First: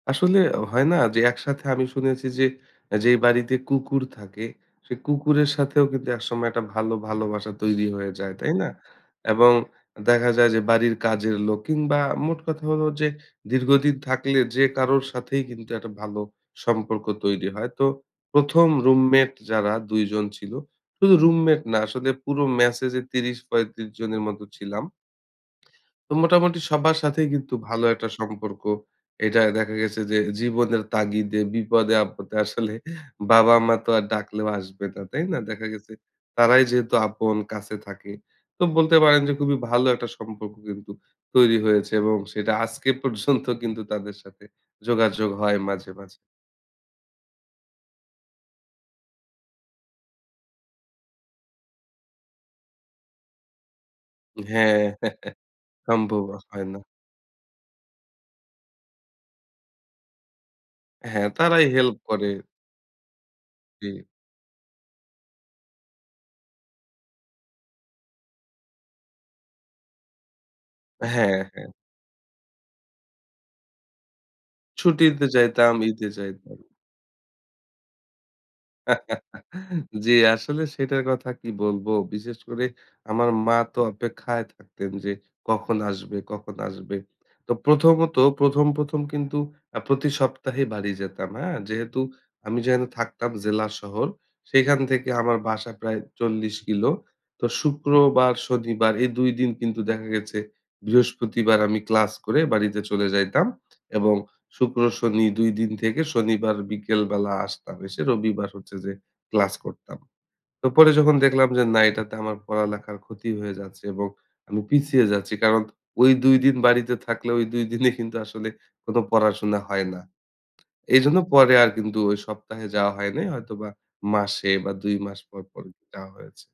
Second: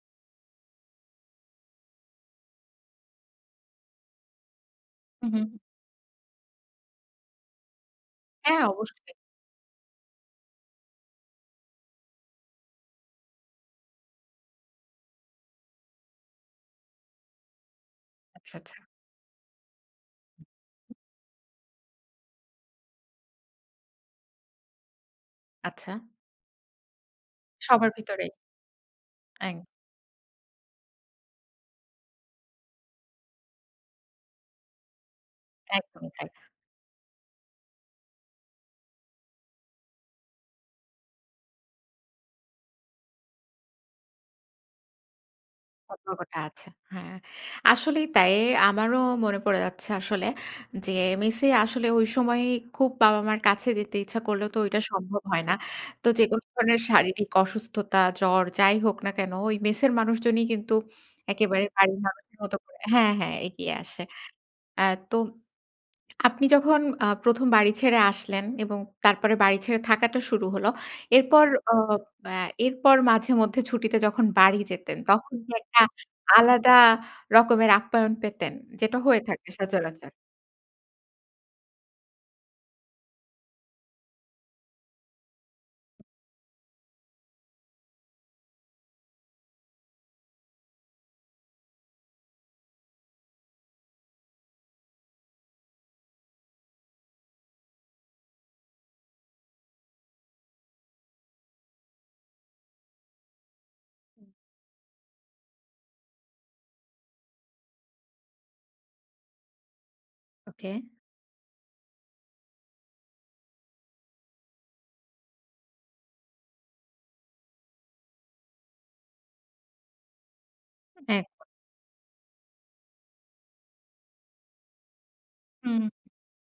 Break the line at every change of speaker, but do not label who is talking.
আসলে হয় না যে একসাথে আমি শুনেছি যে, যেই বাড়িতে কুকুর থাকে, সেই
হুম, হুম।
কুকুরের সাথেও কিন্তু একসময় একটা ভালো ভালোবাসা তৈরি হয়ে যায়, তাই
হ্যাঁ,
না?
অবশ্যই।
এবং দেখা যায় যে বাড়ির কাজের লোক কিংবা মোট কথা হলো যে, দীর্ঘদিন থাকলে যে কারোর সাথেই কিন্তু একটা ভালো সম্পর্ক তৈরি হয়। তো
আচ্ছা,
১ম
আচ্ছা।
রুমমেট যারা ২ জন ছিল, শুধু রুমমেট না আসলে পুরো মেসে যে ৩০-৩৫ জনের মত ছিলাম।
আচ্ছা।
তো মোটামুটি সবার সাথেই কিন্তু ভালো
সবার
একটা
ভিতরেই।
সম্পর্ক। এটা
আং
দেখা গেছে যে, জীবনের তাগিদে, বিপদে-আপদে, আসলে বাবা-মা তো আর ডাকলেও আসবে না, তাই না? দেখা গেছে
একদমই তাই।
তারাই যেহেতু আপন কাছে থাকে। তো বলতে পারেন যে খুবই ভালো একটা সম্পর্ক কিন্তু তৈরি হয়েছে এবং সেটা আজকে পর্যন্ত কিন্তু তাদের সাথে যোগাযোগ হয় মাঝে, মাঝে।
সতর্কটা আছে। হ্যাঁ। আসলেই তাই আমারও মনে পড়ে যাচ্ছে আসলে যে, মেসে আসলে ঐ সময়েই খুব বাবা মার কাছে যেতে ইচ্ছা করলেও তো
হ্যাঁ।
ঐটা সম্ভব হয় না। তো
সম্ভব
যেকোন
হয় না।
ধরনের শারীরিক অসুস্থতা, জ্বর যাই হোক না কেন ওই মেসের মানুষজনই কিন্তু
হ্যাঁ, তারাই
একেবারে
হেল্প
বাড়ির
করে।
মানুষের মত করে হ্যাঁ, হ্যাঁ এগিয়ে
জি।
আসে। অ্যা তো আপনি যখন আ ১ম বাড়ি ছেড়ে আসলেন এবং তারপরে বাড়ি ছেড়ে থাকাটা শুরু হল।
হ্যাঁ,
এরপর
হ্যাঁ।
অ অ্যা এরপর মাঝে মধ্যে ছুটিতে যখন বাড়ি যেতেন
ছুটিতে
তখন কি
যাইতাম,
একটা
ঈদে যাইতাম।
আলাদা রকমের আপ্যায়ন পেতেন? যেটা হয়ে থাকে সচরাচর।
জ্বি, আসলে সেটার কথা কি বলবো, বিশেষ করে আমার মা তো অপেক্ষায় থাকতেন যে, কখন আসবে, কখন আসবে? তো প্রথমত ১ম, ১ম কিন্তু আ প্রতি সপ্তাহে বাড়ি যেতাম, হ্যাঁ। যেহেতু আমি যেহেনে থাকতাম জেলা শহর সেইখান থেকে আমার বাসা প্রায় ৪০ কিলো। তো শুক্রবার, শনিবার এই ২ দিন কিন্তু দেখা গেছে বৃহস্পতিবার আমি ক্লাস করে বাড়িতে চলে যাইতাম। এবং
হুম।
শুক্র শনি ২ দিন থেকে শনিবার বিকেল বেলা আসতাম, এসে রবিবার হচ্ছে যে ক্লাস করতাম। তো
ওকে।
পরে যখন দেখলাম যে না এটাতে আমার পড়ালেখার ক্ষতি হয়ে যাচ্ছে এবং আমি পিছিয়ে যাচ্ছি। কারণ ওই ২ দিন বাড়িতে থাকলে ঐ ২ দিনে কিন্তু আসলে কোন পড়াশোনা হয় না। এইজন্য
একদম।
পরে আর কিন্তু ওই সপ্তাহে যাওয়া হয়নি। হয়তোবা মাসে বা ২ মাস পর-পর
হুম।
যাওয়া হয়েছে।